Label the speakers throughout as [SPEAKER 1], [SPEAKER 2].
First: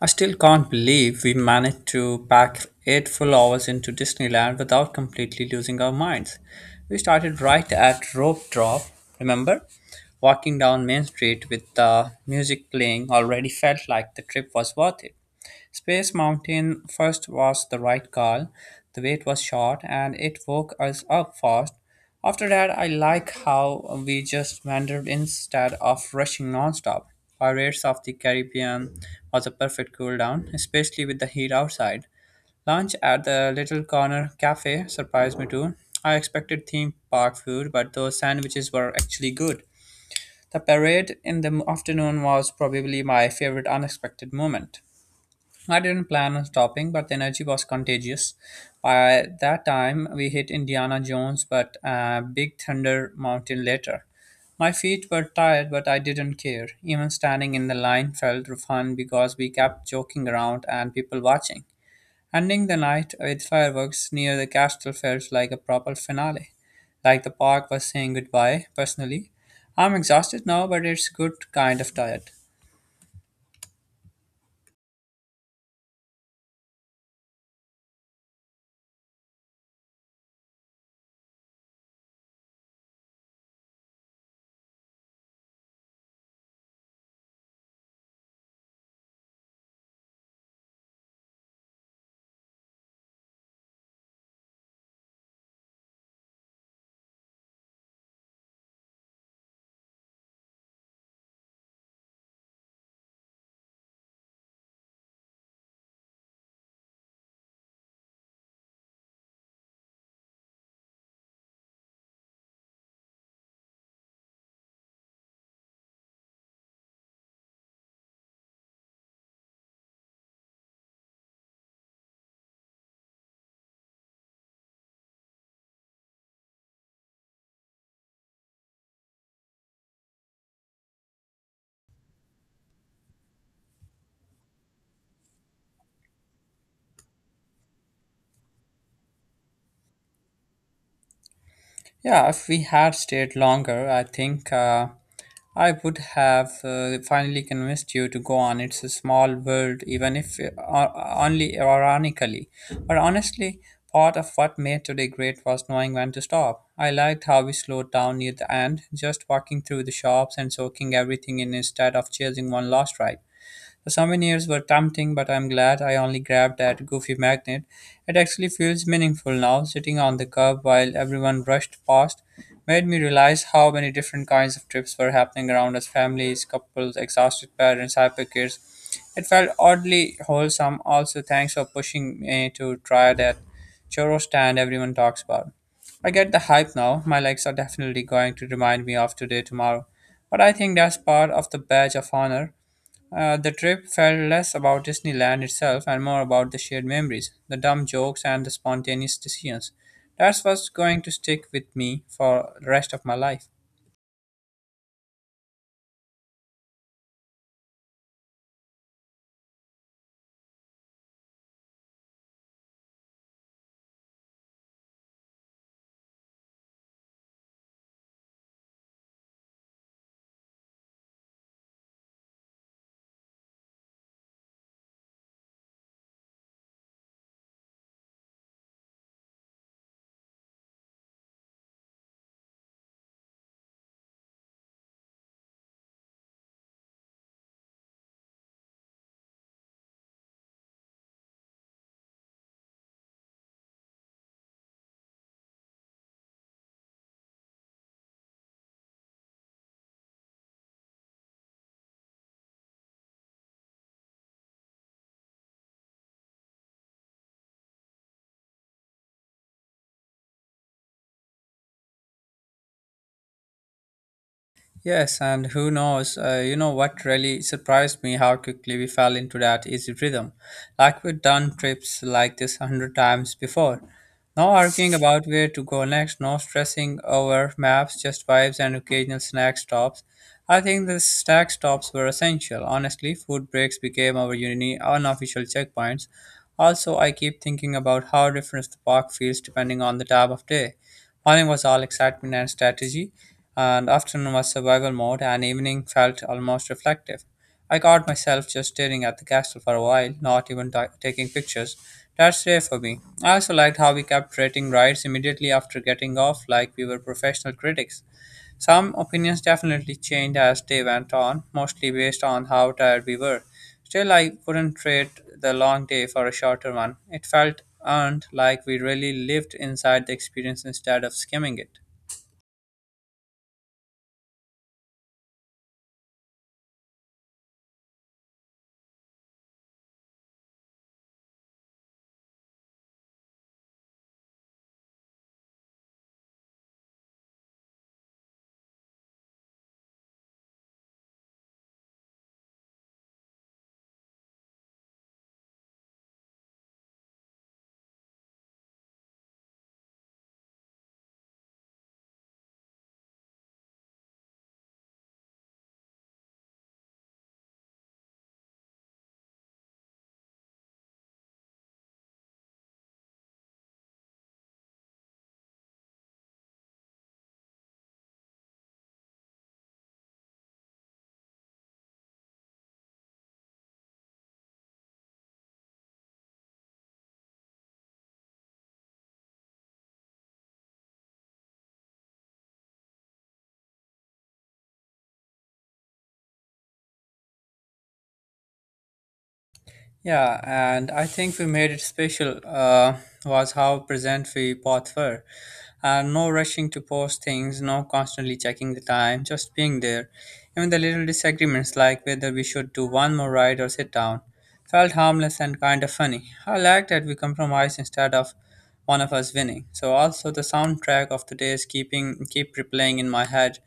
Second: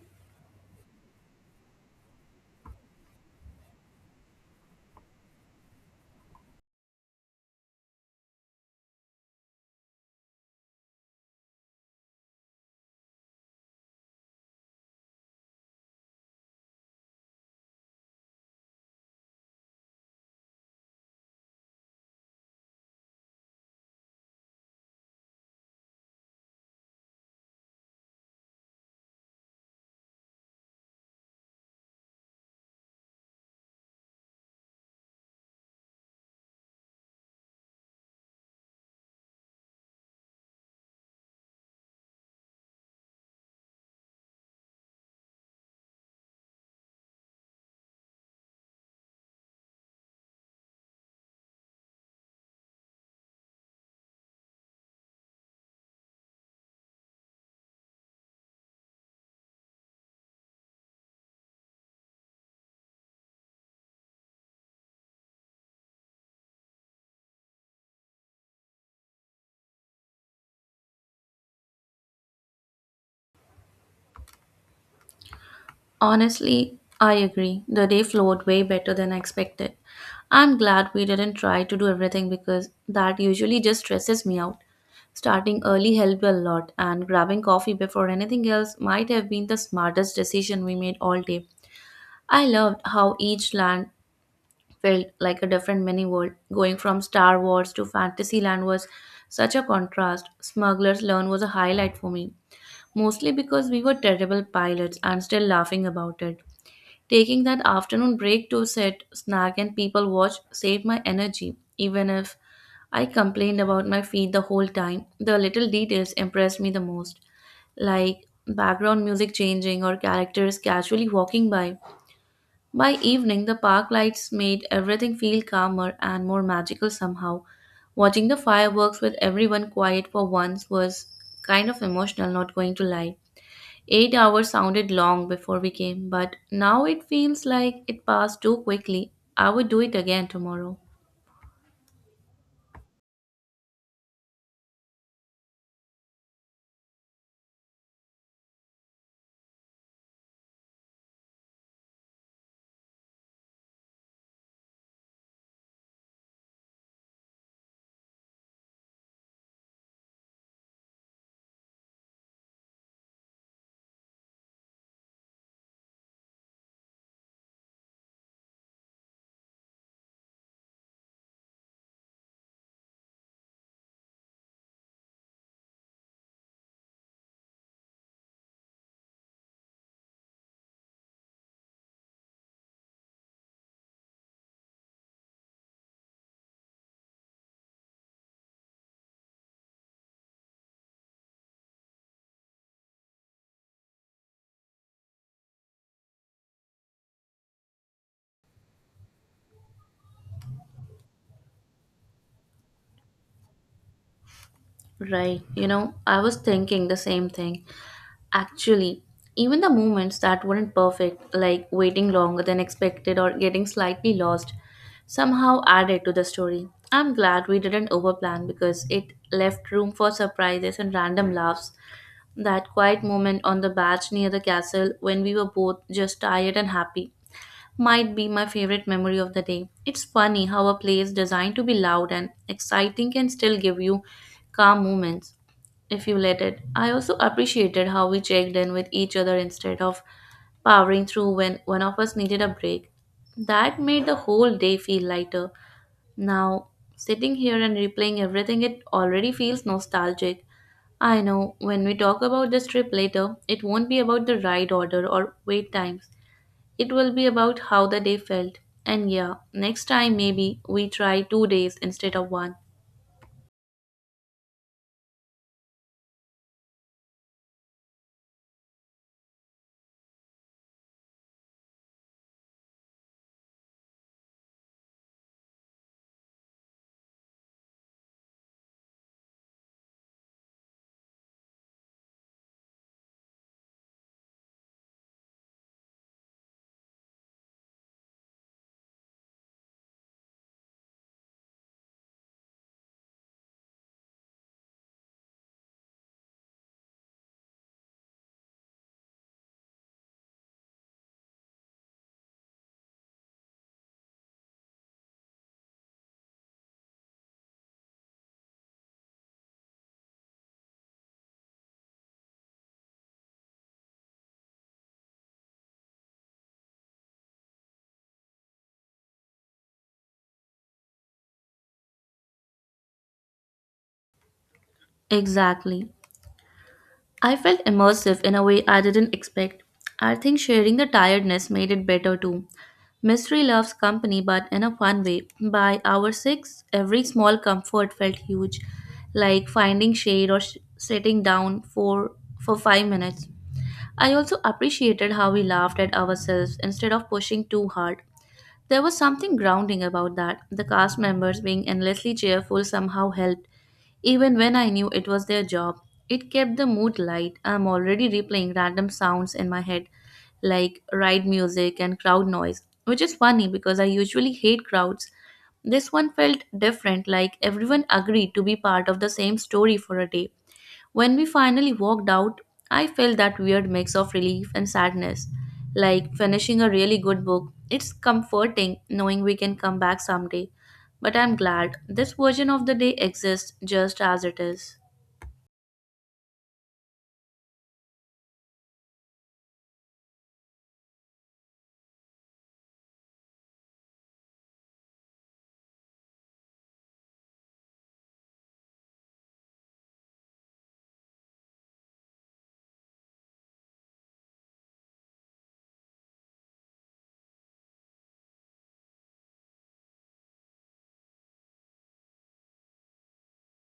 [SPEAKER 1] I still can't believe we managed to pack 8 full hours into Disneyland without completely losing our minds. We started right at Rope Drop, remember? Walking down Main Street with the music playing already felt like the trip was worth it. Space Mountain first was the right call. The wait was short and it woke us up fast. After that, I like how we just wandered instead of rushing nonstop. Pirates of the Caribbean was a perfect cool down, especially with the heat outside. Lunch at the Little Corner Cafe surprised me too. I expected theme park food, but those sandwiches were actually good. The parade in the afternoon was probably my favorite unexpected moment. I didn't plan on stopping, but the energy was contagious. By that time, we hit Indiana Jones, but Big Thunder Mountain later. My feet were tired, but I didn't care. Even standing in the line felt fun because we kept joking around and people watching. Ending the night with fireworks near the castle felt like a proper finale, like the park was saying goodbye, personally. I'm exhausted now, but it's good kind of tired.
[SPEAKER 2] Honestly, I agree. The day flowed way better than I expected. I'm glad we didn't try to do everything because that usually just stresses me out. Starting early helped a lot, and grabbing coffee before anything else might have been the smartest decision we made all day. I loved how each land felt like a different mini world. Going from Star Wars to Fantasyland was such a contrast. Smuggler's Learn was a highlight for me, mostly because we were terrible pilots and still laughing about it. Taking that afternoon break to sit, snack, and people watch saved my energy. Even if I complained about my feet the whole time, the little details impressed me the most, like background music changing or characters casually walking by. By evening, the park lights made everything feel calmer and more magical somehow. Watching the fireworks with everyone quiet for once was kind of emotional, not going to lie. 8 hours sounded long before we came, but now it feels like it passed too quickly. I would do it again tomorrow.
[SPEAKER 1] Yeah, if we had stayed longer, I think I would have finally convinced you to go on. It's a small world, even if only ironically. But honestly, part of what made today great was knowing when to stop. I liked how we slowed down near the end, just walking through the shops and soaking everything in instead of chasing one last ride. The souvenirs were tempting, but I'm glad I only grabbed that goofy magnet. It actually feels meaningful now. Sitting on the curb while everyone rushed past made me realize how many different kinds of trips were happening around us families, couples, exhausted parents, hyper kids. It felt oddly wholesome. Also, thanks for pushing me to try that churro stand everyone talks about. I get the hype now. My legs are definitely going to remind me of today tomorrow. But I think that's part of the badge of honor. The trip felt less about Disneyland itself and more about the shared memories, the dumb jokes, and the spontaneous decisions. That's what's going to stick with me for the rest of my life.
[SPEAKER 2] Right. You know, I was thinking the same thing. Actually, even the moments that weren't perfect, like waiting longer than expected or getting slightly lost, somehow added to the story. I'm glad we didn't overplan because it left room for surprises and random laughs. That quiet moment on the batch near the castle when we were both just tired and happy might be my favorite memory of the day. It's funny how a place designed to be loud and exciting can still give you calm moments if you let it. I also appreciated how we checked in with each other instead of powering through when one of us needed a break. That made the whole day feel lighter. Now, sitting here and replaying everything, it already feels nostalgic. I know when we talk about this trip later, it won't be about the ride order or wait times. It will be about how the day felt. And yeah, next time maybe we try 2 days instead of one.
[SPEAKER 1] Yes, and who knows, you know what really surprised me how quickly we fell into that easy rhythm. Like we'd done trips like this a hundred times before. No arguing about where to go next, no stressing over maps, just vibes and occasional snack stops. I think the snack stops were essential. Honestly, food breaks became our uni unofficial checkpoints. Also, I keep thinking about how different the park feels depending on the time of day. Morning was all excitement and strategy, and afternoon was survival mode, and evening felt almost reflective. I caught myself just staring at the castle for a while, not even taking pictures. That's rare for me. I also liked how we kept rating rides immediately after getting off, like we were professional critics. Some opinions definitely changed as they went on, mostly based on how tired we were. Still, I wouldn't trade the long day for a shorter one. It felt earned, like we really lived inside the experience instead of skimming it.
[SPEAKER 2] Exactly. I felt immersive in a way I didn't expect. I think sharing the tiredness made it better too. Mystery loves company, but in a fun way. By hour six, every small comfort felt huge, like finding shade or sitting down for 5 minutes. I also appreciated how we laughed at ourselves instead of pushing too hard. There was something grounding about that. The cast members being endlessly cheerful somehow helped, even when I knew it was their job. It kept the mood light. I'm already replaying random sounds in my head, like ride music and crowd noise, which is funny because I usually hate crowds. This one felt different, like everyone agreed to be part of the same story for a day. When we finally walked out, I felt that weird mix of relief and sadness. Like finishing a really good book, it's comforting knowing we can come back someday. But I'm glad this version of the day exists just as it is.
[SPEAKER 1] Yeah, and I think we made it special was how present we both were. And no rushing to post things, no constantly checking the time, just being there. Even the little disagreements like whether we should do one more ride or sit down felt harmless and kind of funny. I liked that we compromised instead of one of us winning. So also the soundtrack of the day is keep replaying in my head.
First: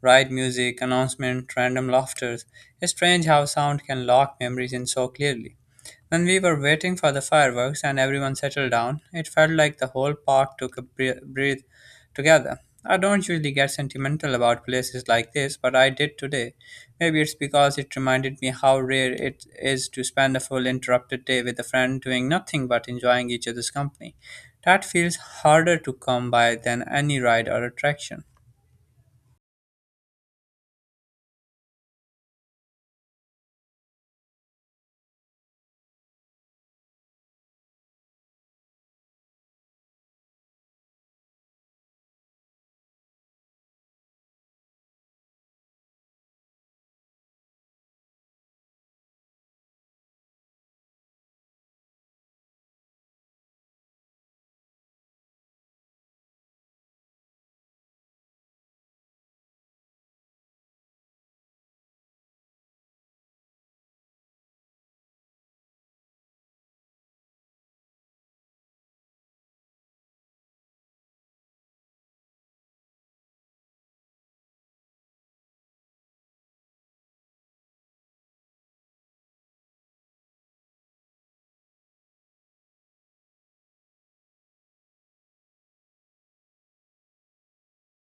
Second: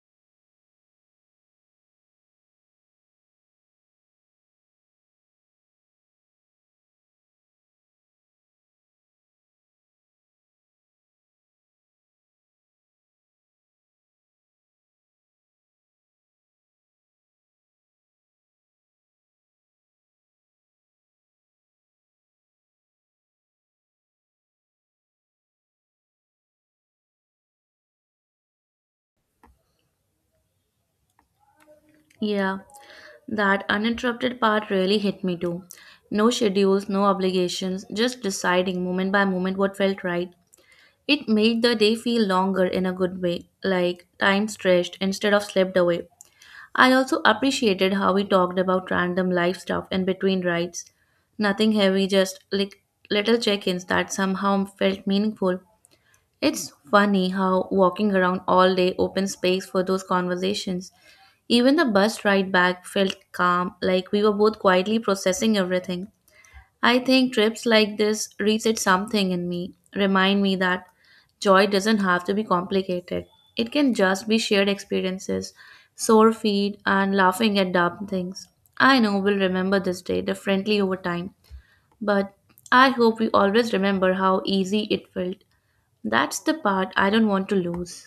[SPEAKER 1] Ride music, announcement, random laughters. It's strange how sound can lock memories in so clearly. When we were waiting for the fireworks and everyone settled down, it felt like the whole park took a breath together. I don't usually get sentimental about places like this, but I did today. Maybe it's because it reminded me how rare it is to spend a full interrupted day with a friend doing nothing but enjoying each other's company. That feels harder to come by than any ride or attraction.
[SPEAKER 2] Yeah, that uninterrupted part really hit me too. No schedules, no obligations, just deciding moment by moment what felt right. It made the day feel longer in a good way, like time stretched instead of slipped away. I also appreciated how we talked about random life stuff in between rides. Nothing heavy, just like little check ins that somehow felt meaningful. It's funny how walking around all day opens space for those conversations. Even the bus ride back felt calm, like we were both quietly processing everything. I think trips like this reset something in me, remind me that joy doesn't have to be complicated. It can just be shared experiences, sore feet, and laughing at dumb things. I know we'll remember this day differently over time, but I hope we always remember how easy it felt. That's the part I don't want to lose.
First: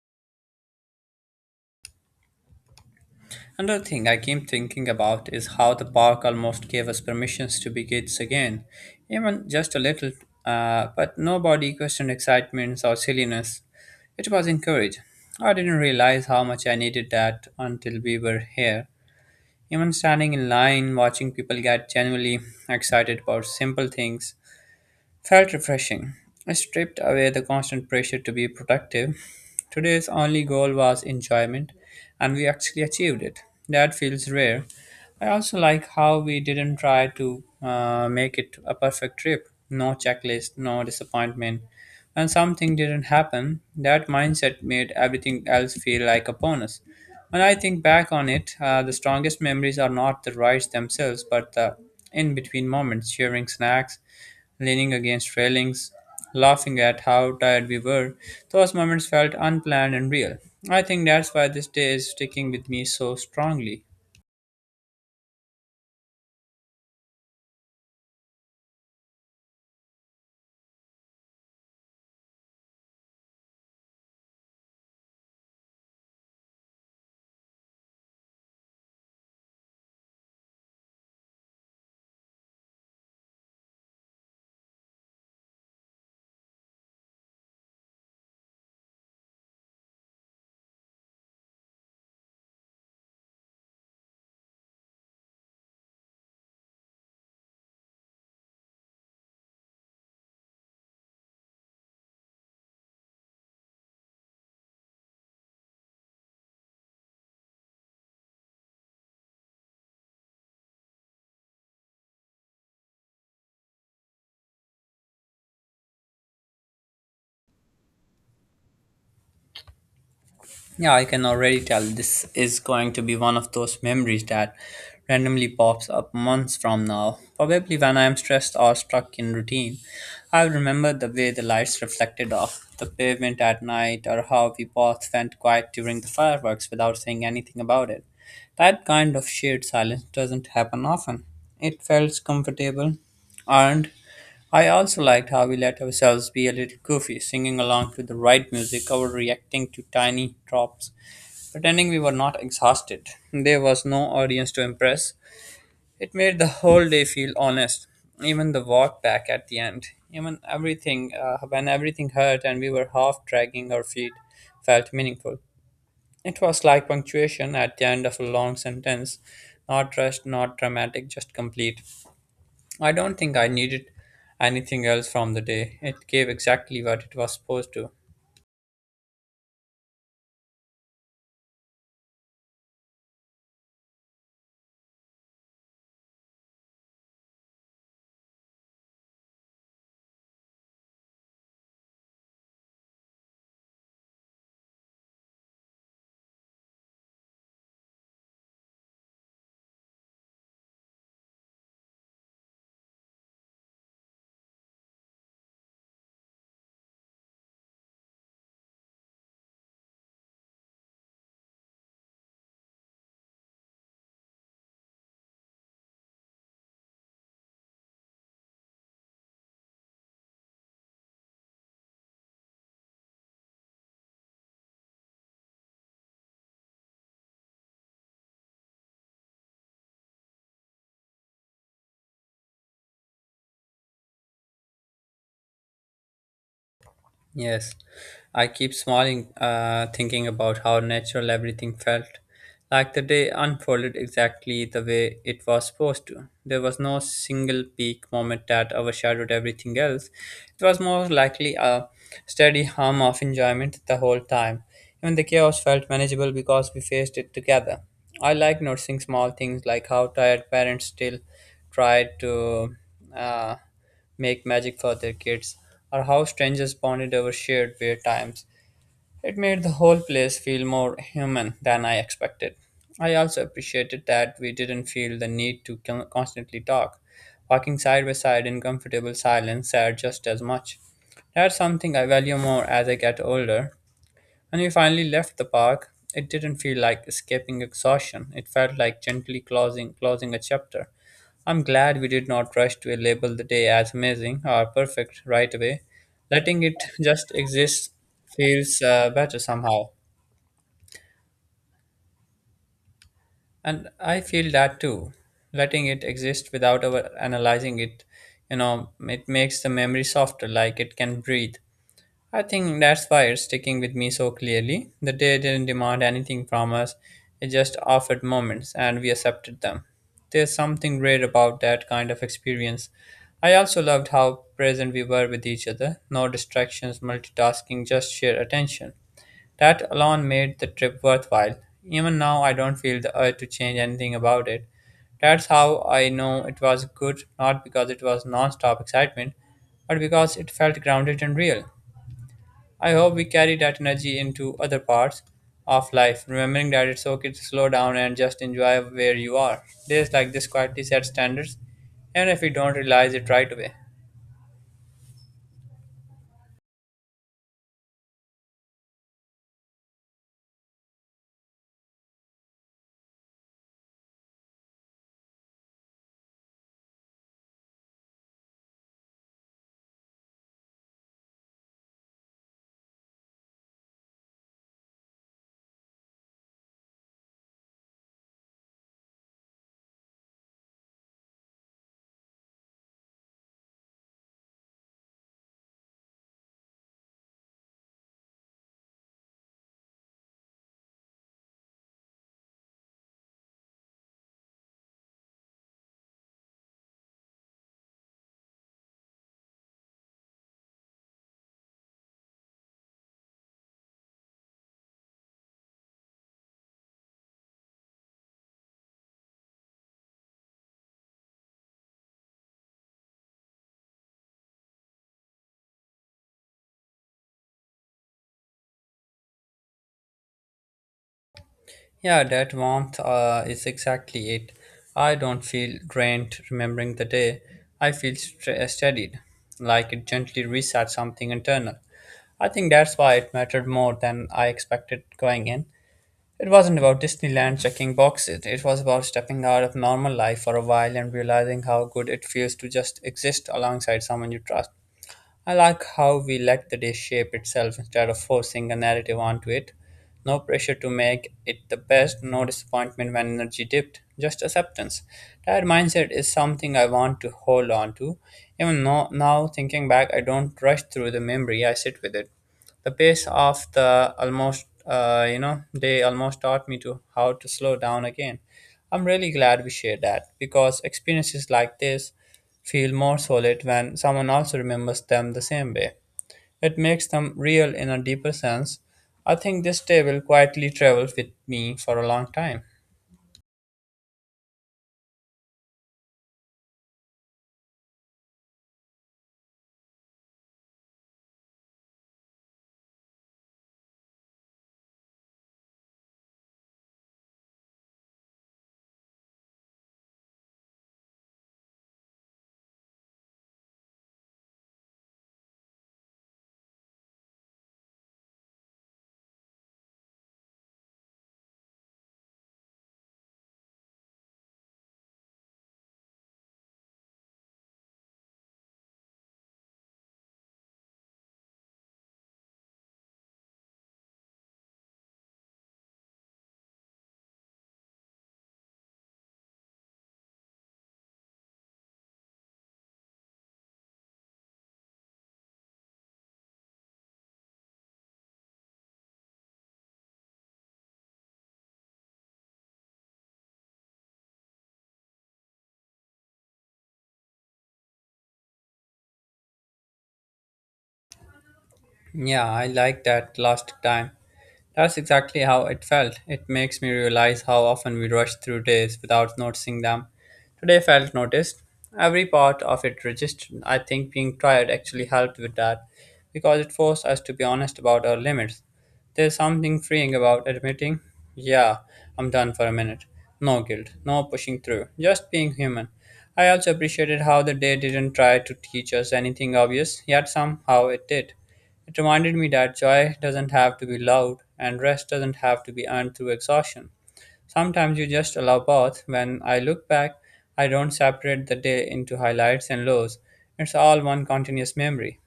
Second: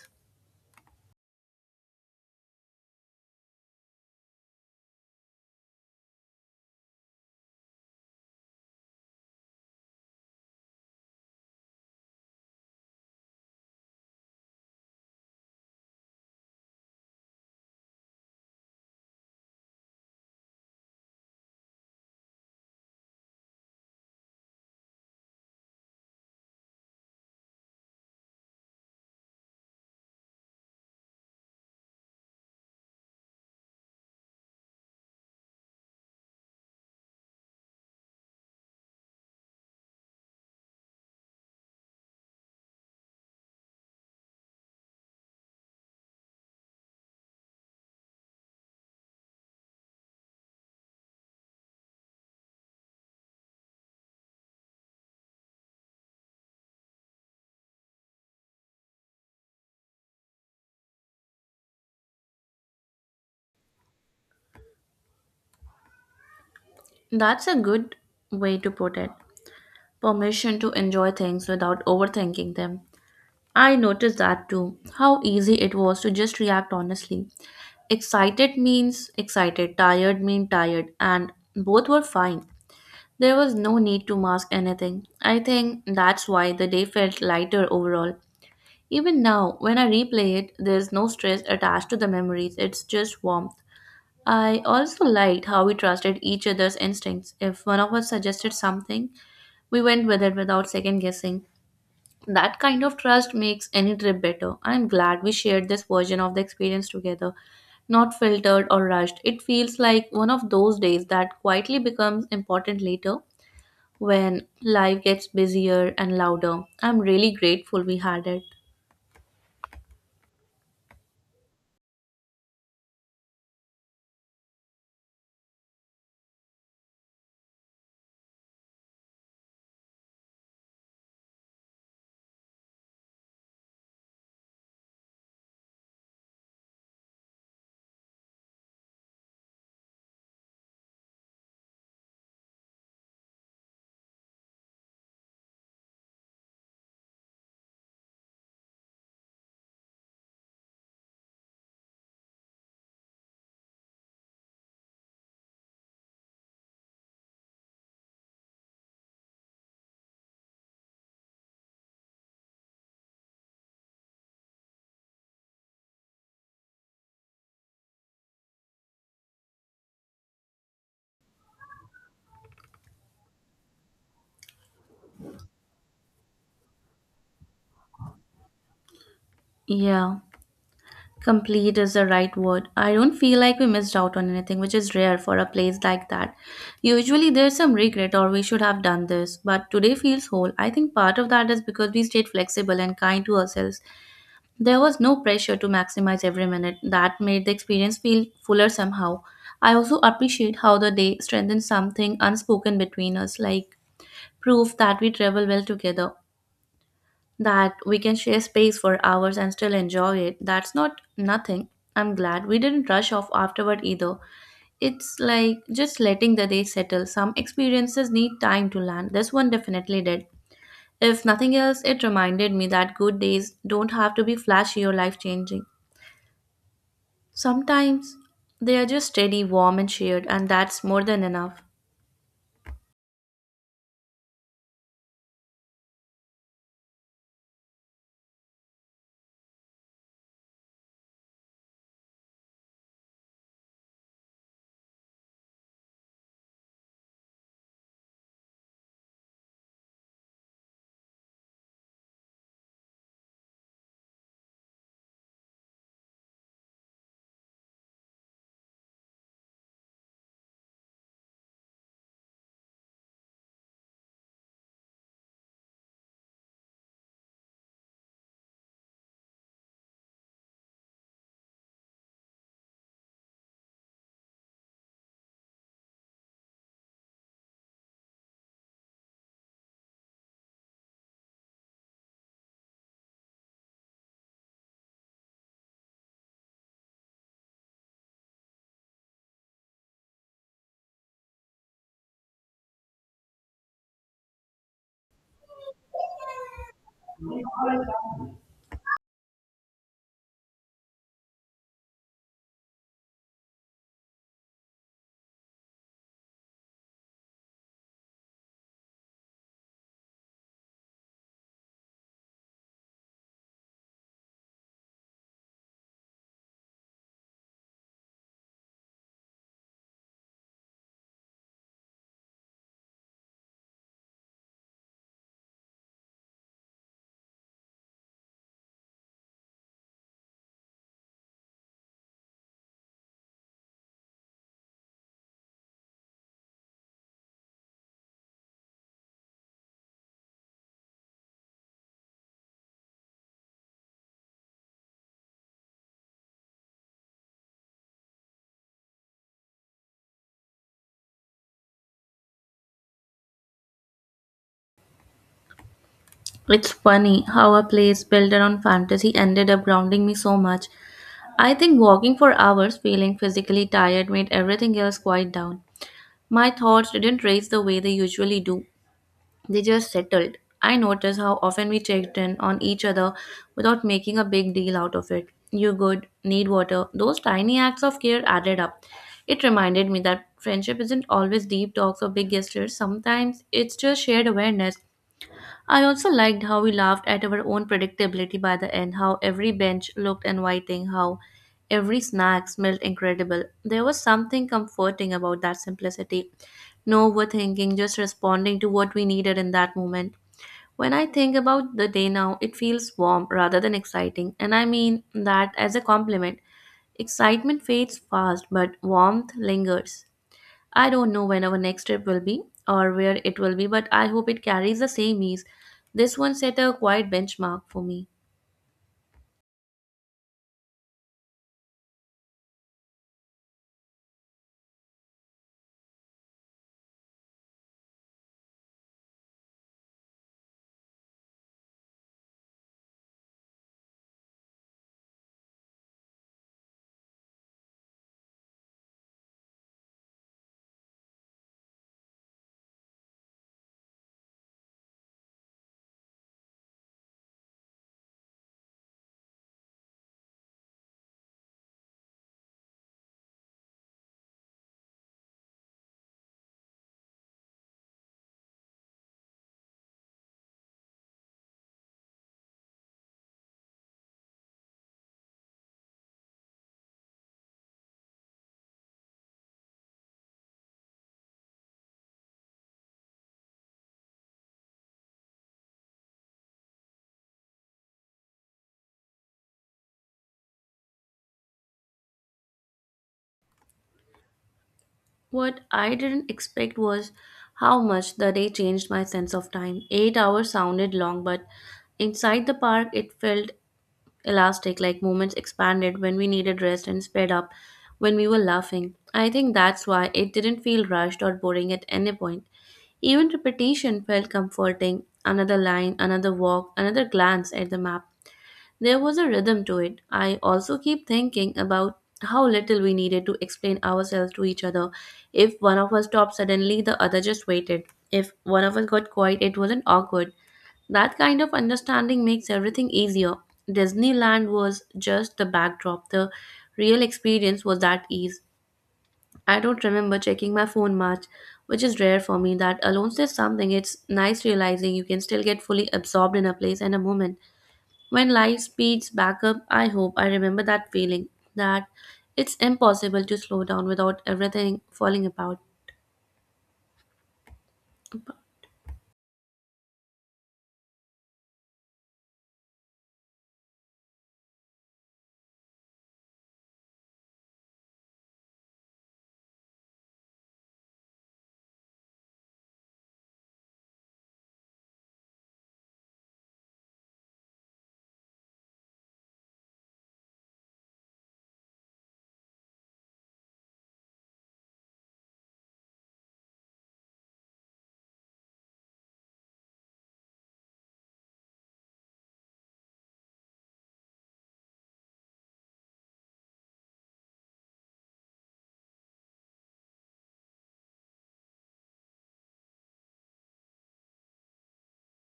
[SPEAKER 1] Another thing I keep thinking about is how the park almost gave us permissions to be kids again, even just a little, but nobody questioned excitements or silliness. It was encouraged. I didn't realize how much I needed that until we were here. Even standing in line, watching people get genuinely excited about simple things, felt refreshing. I stripped away the constant pressure to be productive. Today's only goal was enjoyment, and we actually achieved it. That feels rare. I also like how we didn't try to make it a perfect trip. No checklist, no disappointment. When something didn't happen, that mindset made everything else feel like a bonus. When I think back on it, the strongest memories are not the rides themselves, but the in between moments, sharing snacks, leaning against railings, laughing at how tired we were. Those moments felt unplanned and real. I think that's why this day is sticking with me so strongly.
[SPEAKER 2] That's a good way to put it. Permission to enjoy things without overthinking them. I noticed that too. How easy it was to just react honestly. Excited means excited, tired mean tired, and both were fine. There was no need to mask anything. I think that's why the day felt lighter overall. Even now, when I replay it, there's no stress attached to the memories, it's just warmth. I also liked how we trusted each other's instincts. If one of us suggested something, we went with it without second guessing. That kind of trust makes any trip better. I am glad we shared this version of the experience together, not filtered or rushed. It feels like one of those days that quietly becomes important later when life gets busier and louder. I'm really grateful we had it.
[SPEAKER 1] Yeah, I can already tell this is going to be one of those memories that randomly pops up months from now. Probably when I am stressed or stuck in routine. I'll remember the way the lights reflected off the pavement at night or how we both went quiet during the fireworks without saying anything about it. That kind of shared silence doesn't happen often. It felt comfortable, and I also liked how we let ourselves be a little goofy, singing along to the right music, overreacting to tiny drops. Pretending we were not exhausted, there was no audience to impress. It made the whole day feel honest, even the walk back at the end, even everything, when everything hurt and we were half dragging our feet, felt meaningful. It was like punctuation at the end of a long sentence, not rushed, not dramatic, just complete. I don't think I needed anything else from the day. It gave exactly what it was supposed to.
[SPEAKER 2] Yeah, complete is the right word. I don't feel like we missed out on anything, which is rare for a place like that. Usually there's some regret or we should have done this, but today feels whole. I think part of that is because we stayed flexible and kind to ourselves. There was no pressure to maximize every minute. That made the experience feel fuller somehow. I also appreciate how the day strengthened something unspoken between us, like proof that we travel well together, that we can share space for hours and still enjoy it. That's not nothing. I'm glad we didn't rush off afterward either. It's like just letting the day settle. Some experiences need time to land. This one definitely did. If nothing else, it reminded me that good days don't have to be flashy or life changing. Sometimes they are just steady, warm, and shared, and that's more than enough.
[SPEAKER 1] Yes, I keep smiling, thinking about how natural everything felt. Like the day unfolded exactly the way it was supposed to. There was no single peak moment that overshadowed everything else. It was more likely a steady hum of enjoyment the whole time. Even the chaos felt manageable because we faced it together. I like noticing small things like how tired parents still try to uh, make magic for their kids, or how strangers bonded over shared weird times. It made the whole place feel more human than I expected. I also appreciated that we didn't feel the need to constantly talk. Walking side by side in comfortable silence said just as much. That's something I value more as I get older. When we finally left the park, it didn't feel like escaping exhaustion. It felt like gently closing a chapter. I'm glad we did not rush to label the day as amazing or perfect right away. Letting it just exist feels better somehow. And I feel that too. Letting it exist without over analyzing it, you know, it makes the memory softer, like it can breathe. I think that's why it's sticking with me so clearly. The day didn't demand anything from us, it just offered moments and we accepted them. There's something rare about that kind of experience. I also loved how present we were with each other. No distractions, multitasking, just sheer attention. That alone made the trip worthwhile. Even now, I don't feel the urge to change anything about it. That's how I know it was good, not because it was non stop excitement, but because it felt grounded and real. I hope we carry that energy into other parts of life, remembering that it's okay to slow down and just enjoy where you are. Days like this quietly set standards, even if we don't realize it right away.
[SPEAKER 2] It's funny how a place built around fantasy ended up grounding me so much. I think walking for hours, feeling physically tired, made everything else quiet down. My thoughts didn't race the way they usually do, they just settled. I noticed how often we checked in on each other without making a big deal out of it. You good, need water. Those tiny acts of care added up. It reminded me that friendship isn't always deep talks or big gestures. Sometimes it's just shared awareness. I also liked how we laughed at our own predictability by the end, how every bench looked inviting, how every snack smelled incredible. There was something comforting about that simplicity. No overthinking, just responding to what we needed in that moment. When I think about the day now, it feels warm rather than exciting, and I mean that as a compliment. Excitement fades fast, but warmth lingers. I don't know when our next trip will be or where it will be, but I hope it carries the same ease. This one set a quiet benchmark for me.
[SPEAKER 1] Yeah, that warmth is exactly it. I don't feel drained remembering the day. I feel steadied, like it gently resets something internal. I think that's why it mattered more than I expected going in. It wasn't about Disneyland checking boxes, it was about stepping out of normal life for a while and realizing how good it feels to just exist alongside someone you trust. I like how we let the day shape itself instead of forcing a narrative onto it. No pressure to make it the best, no disappointment when energy dipped, just acceptance. That mindset is something I want to hold on to. Even now, thinking back, I don't rush through the memory, I sit with it. The pace of the almost they almost taught me to how to slow down again. I'm really glad we shared that, because experiences like this feel more solid when someone also remembers them the same way. It makes them real in a deeper sense. I think this day will quietly travel with me for a long time.
[SPEAKER 2] What I didn't expect was how much the day changed my sense of time. 8 hours sounded long, but inside the park it felt elastic, like moments expanded when we needed rest and sped up when we were laughing. I think that's why it didn't feel rushed or boring at any point. Even repetition felt comforting. Another line, another walk, another glance at the map. There was a rhythm to it. I also keep thinking about how little we needed to explain ourselves to each other. If one of us stopped suddenly, the other just waited. If one of us got quiet, it wasn't awkward. That kind of understanding makes everything easier. Disneyland was just the backdrop. The real experience was that ease. I don't remember checking my phone much, which is rare for me. That alone says something. It's nice realizing you can still get fully absorbed in a place and a moment. When life speeds back up, I hope I remember that feeling, that it's impossible to slow down without everything falling apart.
[SPEAKER 1] Yeah, I like that last time. That's exactly how it felt. It makes me realize how often we rush through days without noticing them. Today felt noticed. Every part of it registered. I think being tired actually helped with that, because it forced us to be honest about our limits. There's something freeing about admitting, yeah, I'm done for a minute. No guilt, no pushing through, just being human. I also appreciated how the day didn't try to teach us anything obvious, yet somehow it did. It reminded me that joy doesn't have to be loud and rest doesn't have to be earned through exhaustion. Sometimes you just allow both. When I look back, I don't separate the day into highlights and lows. It's all one continuous memory.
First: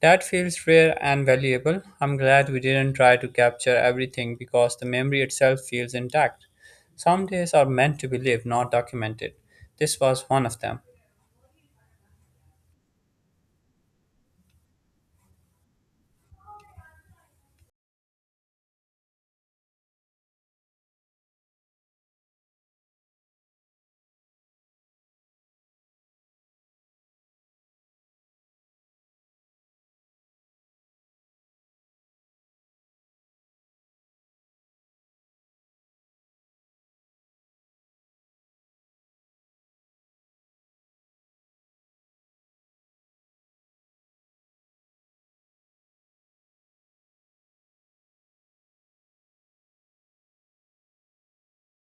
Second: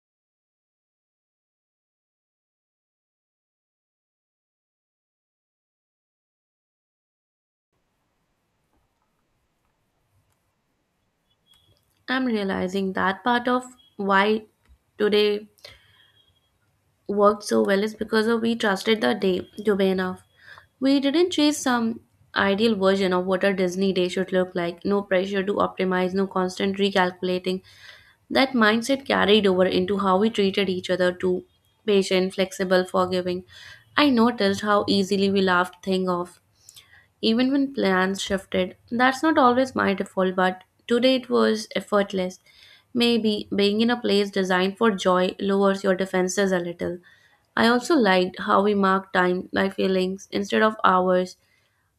[SPEAKER 1] That feels rare and valuable. I'm glad we didn't try to capture everything, because the memory itself feels intact. Some days are meant to be lived, not documented. This was one of them.
[SPEAKER 2] I'm realizing that part of why today worked so well is because of we trusted the day to be enough. We didn't chase some ideal version of what a Disney day should look like. No pressure to optimize, no constant recalculating. That mindset carried over into how we treated each other too, patient, flexible, forgiving. I noticed how easily we laughed things off, even when plans shifted. That's not always my default, but today it was effortless. Maybe being in a place designed for joy lowers your defenses a little. I also liked how we marked time by feelings instead of hours,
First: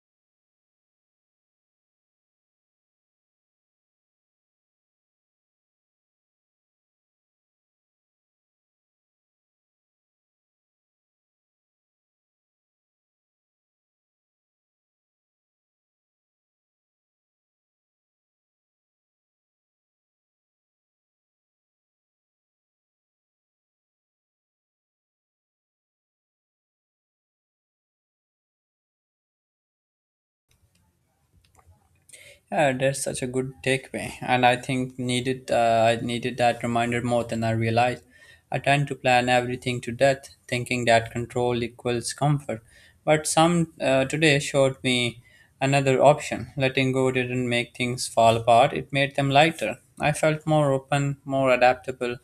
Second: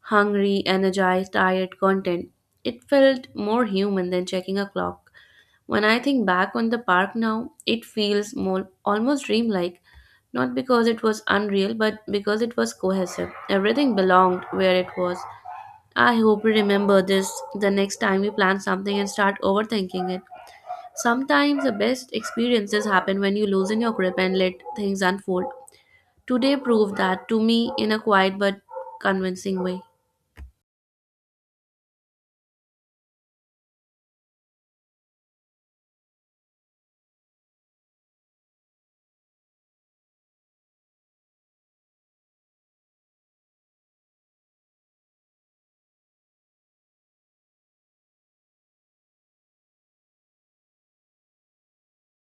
[SPEAKER 2] hungry, energized, tired, content. It felt more human than checking a clock. When I think back on the park now, it feels more, almost dreamlike, not because it was unreal, but because it was cohesive. Everything belonged where it was. I hope we remember this the next time we plan something and start overthinking it. Sometimes the best experiences happen when you loosen your grip and let things unfold. Today proved that to me in a quiet but convincing way.
[SPEAKER 1] Yeah, that's such a good takeaway, and I think needed I needed that reminder more than I realized. I tend to plan everything to death, thinking that control equals comfort. But some today showed me another option. Letting go didn't make things fall apart; it made them lighter. I felt more open, more adaptable,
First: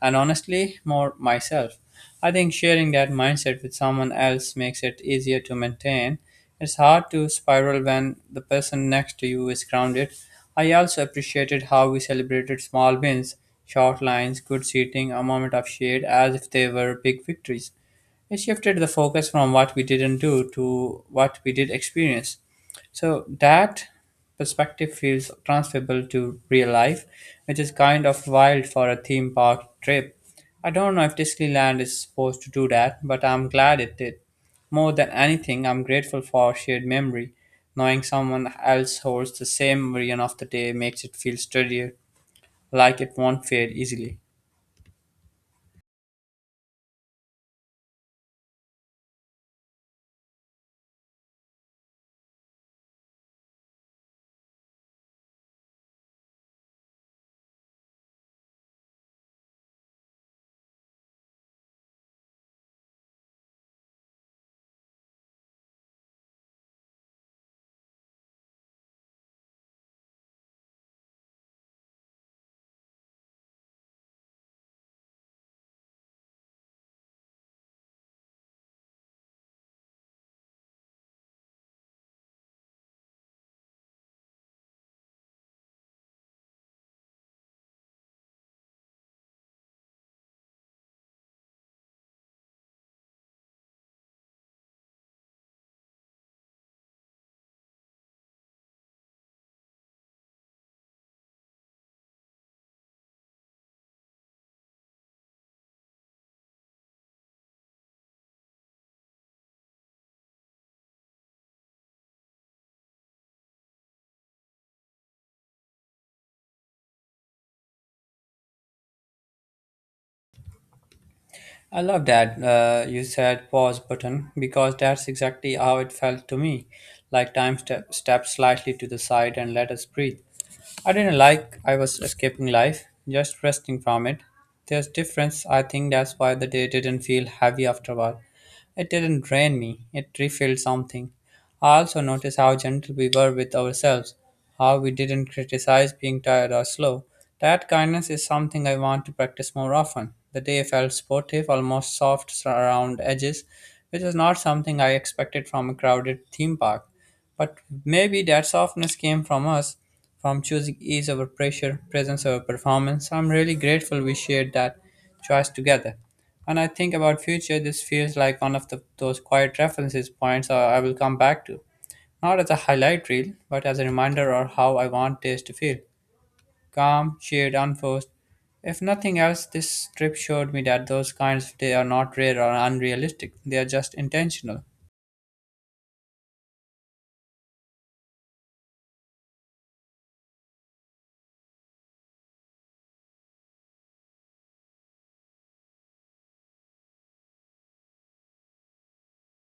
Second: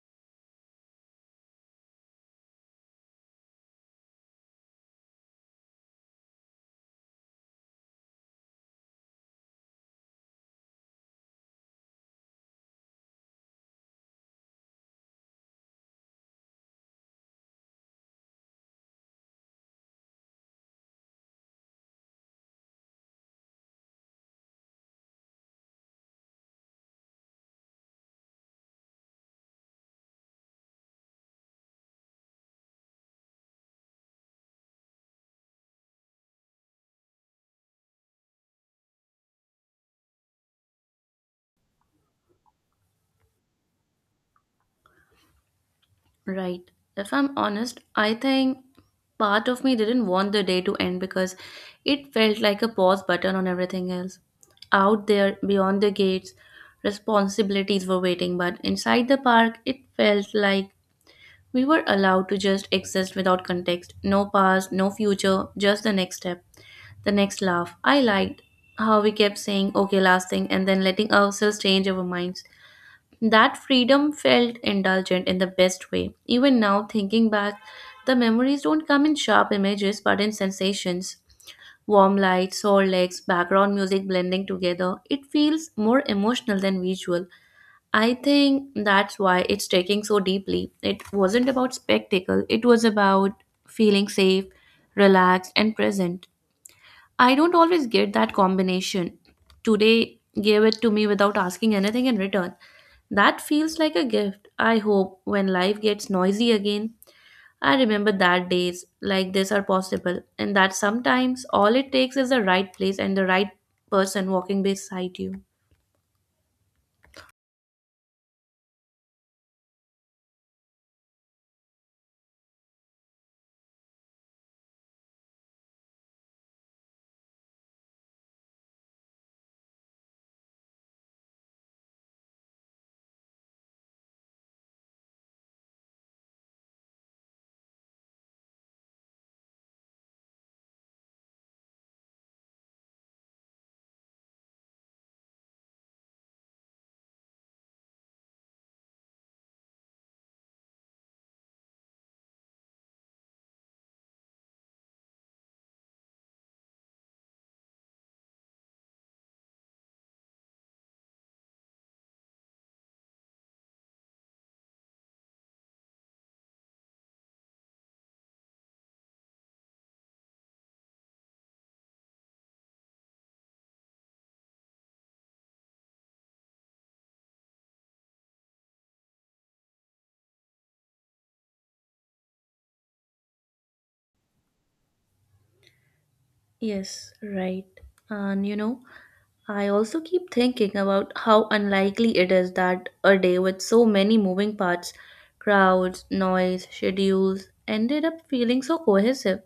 [SPEAKER 1] and honestly, more myself. I think sharing that mindset with someone else makes it easier to maintain. It's hard to spiral when the person next to you is grounded. I also appreciated how we celebrated small wins, short lines, good seating, a moment of shade, as if they were big victories. It shifted the focus from what we didn't do to what we did experience. So that perspective feels transferable to real life, which is kind of wild for a theme park trip. I don't know if Disneyland is supposed to do that, but I'm glad it did. More than anything, I'm grateful for shared memory. Knowing someone else holds the same version of the day makes it feel sturdier, like it won't fade easily.
[SPEAKER 2] Right. If I'm honest, I think part of me didn't want the day to end because it felt like a pause button on everything else. Out there, beyond the gates, responsibilities were waiting, but inside the park, it felt like we were allowed to just exist without context. No past, no future, just the next step, the next laugh. I liked how we kept saying, okay, last thing, and then letting ourselves change our minds. That freedom felt indulgent in the best way. Even now, thinking back, the memories don't come in sharp images but in sensations. Warm lights, sore legs, background music blending together. It feels more emotional than visual. I think that's why it's taking so deeply. It wasn't about spectacle, it was about feeling safe, relaxed, and present. I don't always get that combination. Today gave it to me without asking anything in return. That feels like a gift. I hope when life gets noisy again, I remember that days like this are possible and that sometimes all it takes is the right place and the right person walking beside you.
[SPEAKER 1] I love that you said pause button, because that's exactly how it felt to me. Like time stepped slightly to the side and let us breathe. I didn't like I was escaping life, just resting from it. There's difference. I think that's why the day didn't feel heavy after a while. It didn't drain me. It refilled something. I also noticed how gentle we were with ourselves, how we didn't criticize being tired or slow. That kindness is something I want to practice more often. The day felt sportive, almost soft around edges, which is not something I expected from a crowded theme park. But maybe that softness came from us, from choosing ease over pressure, presence over performance. I'm really grateful we shared that choice together. When I think about future, this feels like one of those quiet references points I will come back to. Not as a highlight reel, but as a reminder of how I want days to feel. Calm, shared, unforced. If nothing else, this trip showed me that those kinds of day are not rare or unrealistic. They are just intentional.
[SPEAKER 2] Yes, right. And you know, I also keep thinking about how unlikely it is that a day with so many moving parts, crowds, noise, schedules, ended up feeling so cohesive.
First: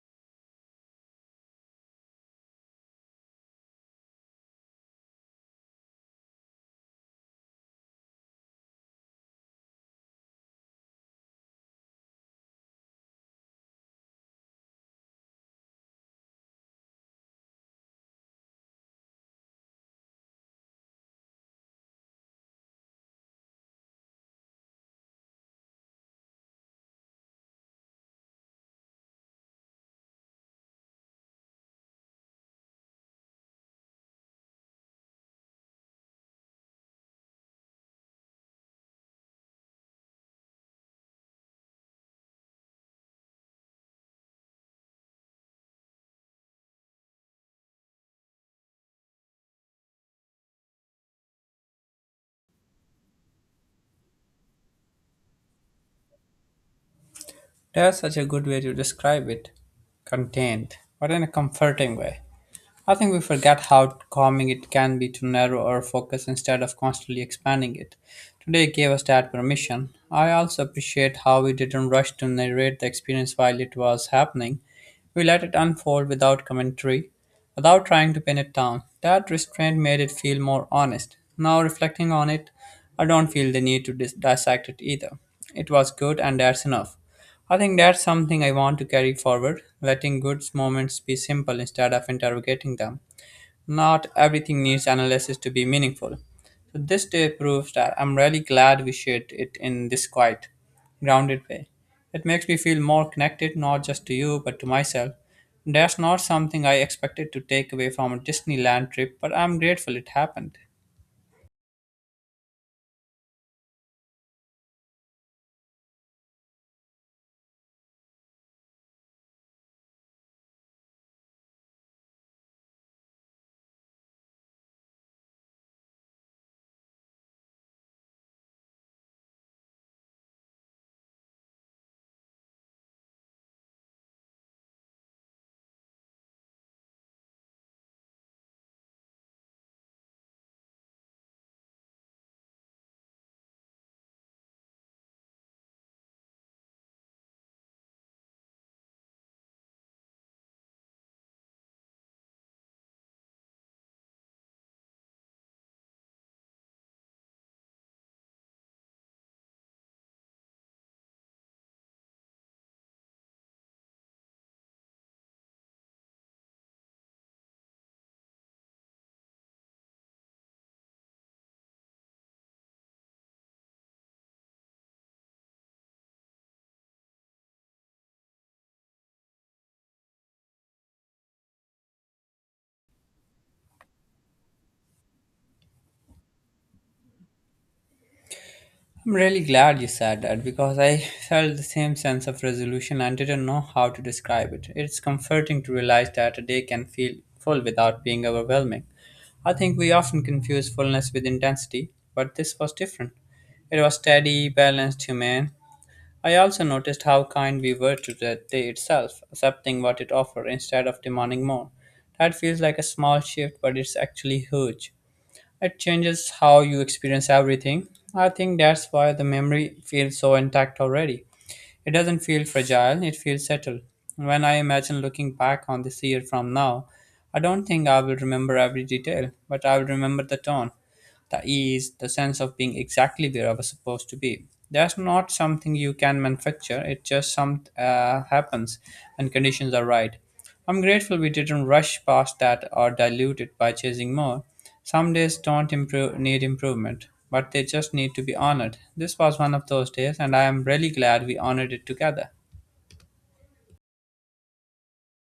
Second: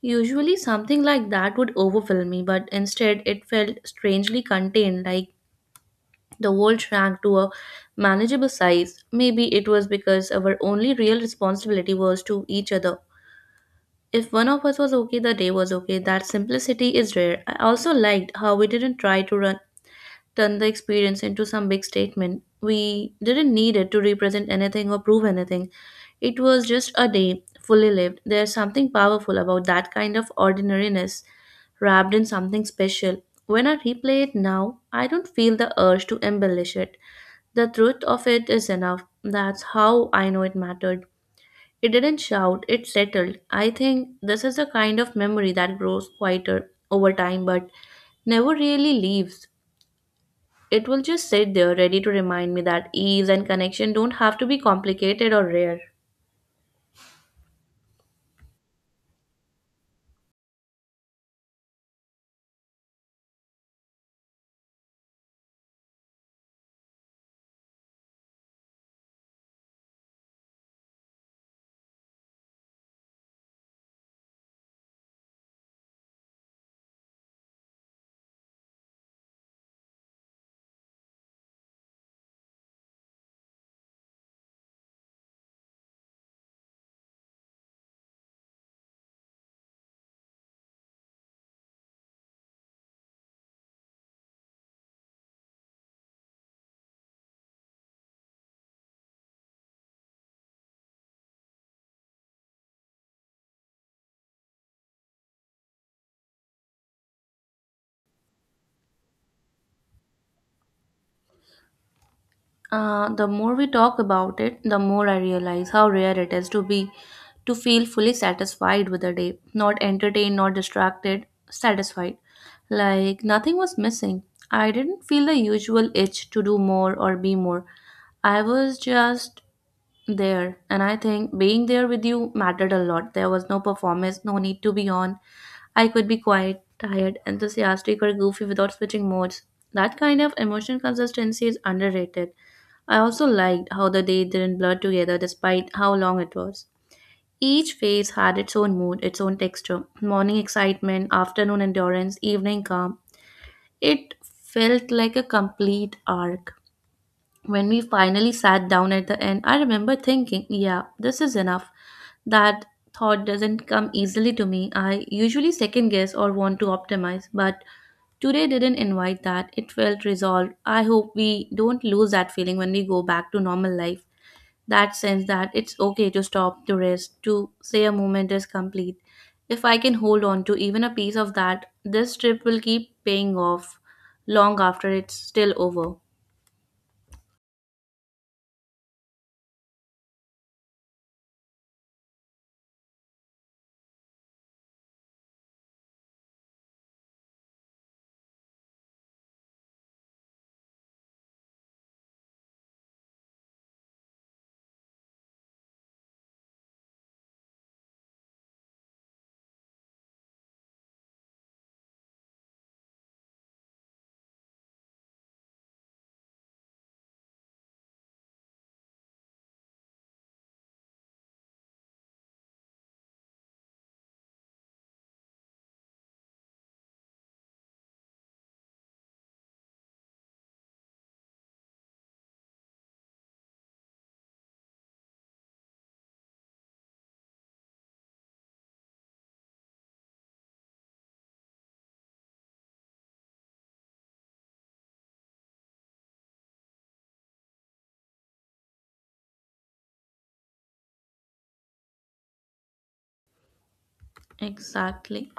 [SPEAKER 2] Usually, something like that would overwhelm me, but instead, it felt strangely contained, like the world shrank to a manageable size. Maybe it was because our only real responsibility was to each other. If one of us was okay, the day was okay. That simplicity is rare. I also liked how we didn't try to run turn the experience into some big statement. We didn't need it to represent anything or prove anything. It was just a day, fully lived. There's something powerful about that kind of ordinariness wrapped in something special. When I replay it now, I don't feel the urge to embellish it. The truth of it is enough. That's how I know it mattered. It didn't shout, it settled. I think this is the kind of memory that grows quieter over time but never really leaves. It will just sit there ready to remind me that ease and connection don't have to be complicated or rare.
[SPEAKER 1] That's such a good way to describe it. Contained, but in a comforting way. I think we forget how calming it can be to narrow our focus instead of constantly expanding it. Today gave us that permission. I also appreciate how we didn't rush to narrate the experience while it was happening. We let it unfold without commentary, without trying to pin it down. That restraint made it feel more honest. Now, reflecting on it, I don't feel the need to dissect it either. It was good, and that's enough. I think that's something I want to carry forward, letting good moments be simple instead of interrogating them. Not everything needs analysis to be meaningful. So this day proves that. I'm really glad we shared it in this quiet, grounded way. It makes me feel more connected, not just to you but to myself. That's not something I expected to take away from a Disneyland trip, but I'm grateful it happened.
[SPEAKER 2] The more we talk about it, the more I realize how rare it is to feel fully satisfied with a day, not entertained, not distracted, satisfied. Like nothing was missing. I didn't feel the usual itch to do more or be more. I was just there, and I think being there with you mattered a lot. There was no performance, no need to be on. I could be quiet, tired, enthusiastic, or goofy without switching modes. That kind of emotional consistency is underrated. I also liked how the day didn't blur together despite how long it was. Each phase had its own mood, its own texture: morning excitement, afternoon endurance, evening calm. It felt like a complete arc. When we finally sat down at the end, I remember thinking, yeah, this is enough. That thought doesn't come easily to me. I usually second guess or want to optimize, but today didn't invite that, it felt resolved. I hope we don't lose that feeling when we go back to normal life. That sense that it's okay to stop, to rest, to say a moment is complete. If I can hold on to even a piece of that, this trip will keep paying off long after it's still over.
[SPEAKER 1] I'm really glad you said that, because I felt the same sense of resolution and didn't know how to describe it. It's comforting to realize that a day can feel full without being overwhelming. I think we often confuse fullness with intensity, but this was different. It was steady, balanced, humane. I also noticed how kind we were to the day itself, accepting what it offered instead of demanding more. That feels like a small shift, but it's actually huge. It changes how you experience everything. I think that's why the memory feels so intact already. It doesn't feel fragile, it feels settled. When I imagine looking back on this year from now, I don't think I will remember every detail, but I will remember the tone, the ease, the sense of being exactly where I was supposed to be. That's not something you can manufacture. It just some happens when conditions are right. I'm grateful we didn't rush past that or dilute it by chasing more. Some days don't improve, need improvement, but they just need to be honored. This was one of those days, and I am really glad we honored it together.
[SPEAKER 2] Exactly.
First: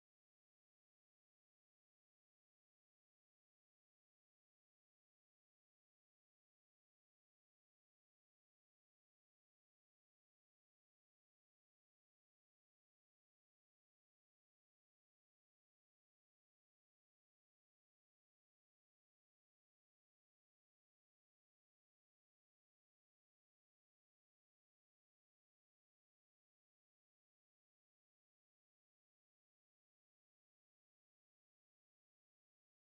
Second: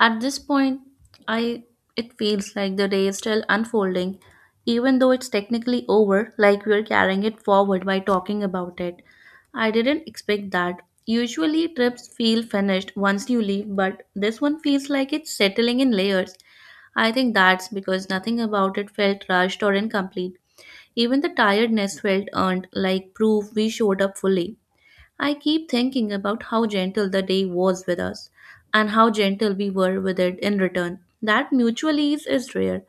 [SPEAKER 2] At this point, I it feels like the day is still unfolding, even though it's technically over, like we're carrying it forward by talking about it. I didn't expect that. Usually trips feel finished once you leave, but this one feels like it's settling in layers. I think that's because nothing about it felt rushed or incomplete. Even the tiredness felt earned, like proof we showed up fully. I keep thinking about how gentle the day was with us and how gentle we were with it in return. That mutual ease is rare.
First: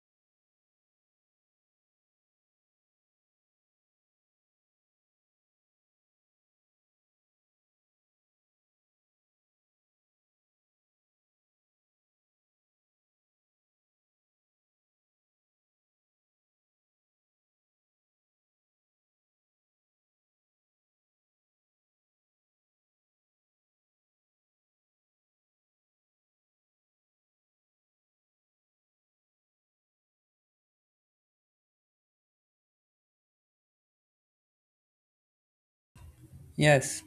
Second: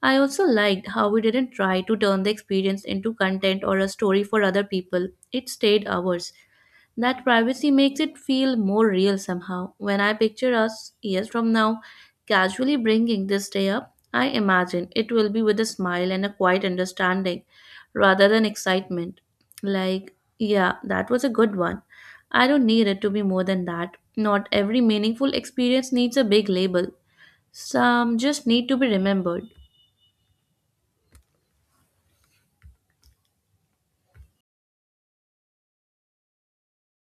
[SPEAKER 2] I also liked how we didn't try to turn the experience into content or a story for other people. It stayed ours. That privacy makes it feel more real somehow. When I picture us years from now casually bringing this day up, I imagine it will be with a smile and a quiet understanding rather than excitement. Like, yeah, that was a good one. I don't need it to be more than that. Not every meaningful experience needs a big label, some just need to be remembered.
[SPEAKER 1] Yes.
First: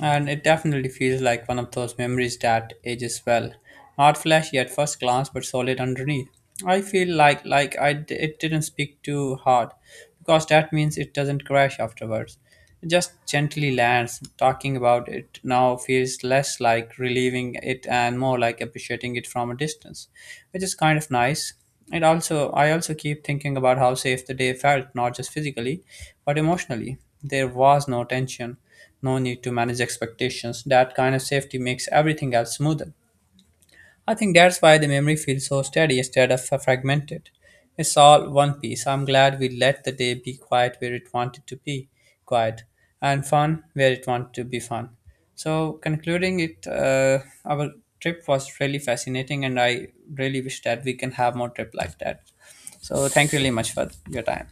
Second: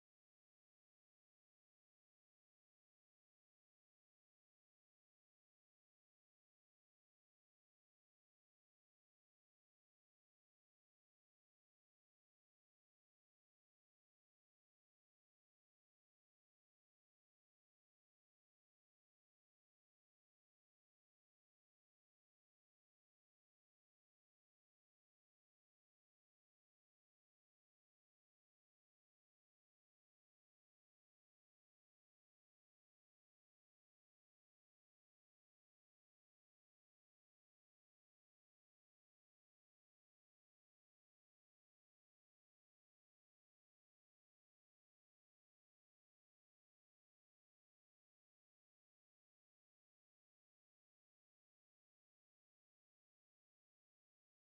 [SPEAKER 1] And it definitely feels like one of those memories that ages well. Not flashy at first glance, but solid underneath. I feel like it didn't speak too hard, because that means it doesn't crash afterwards. It just gently lands. Talking about it now feels less like relieving it and more like appreciating it from a distance, which is kind of nice. It also I also keep thinking about how safe the day felt, not just physically, but emotionally. There was no tension, no need to manage expectations. That kind of safety makes everything else smoother. I think that's why the memory feels so steady instead of fragmented. It's all one piece. I'm glad we let the day be quiet where it wanted to be quiet, and fun where it wanted to be fun. So, concluding it, our trip was really fascinating, and I really wish that we can have more trip like that. So, thank you really much for your time.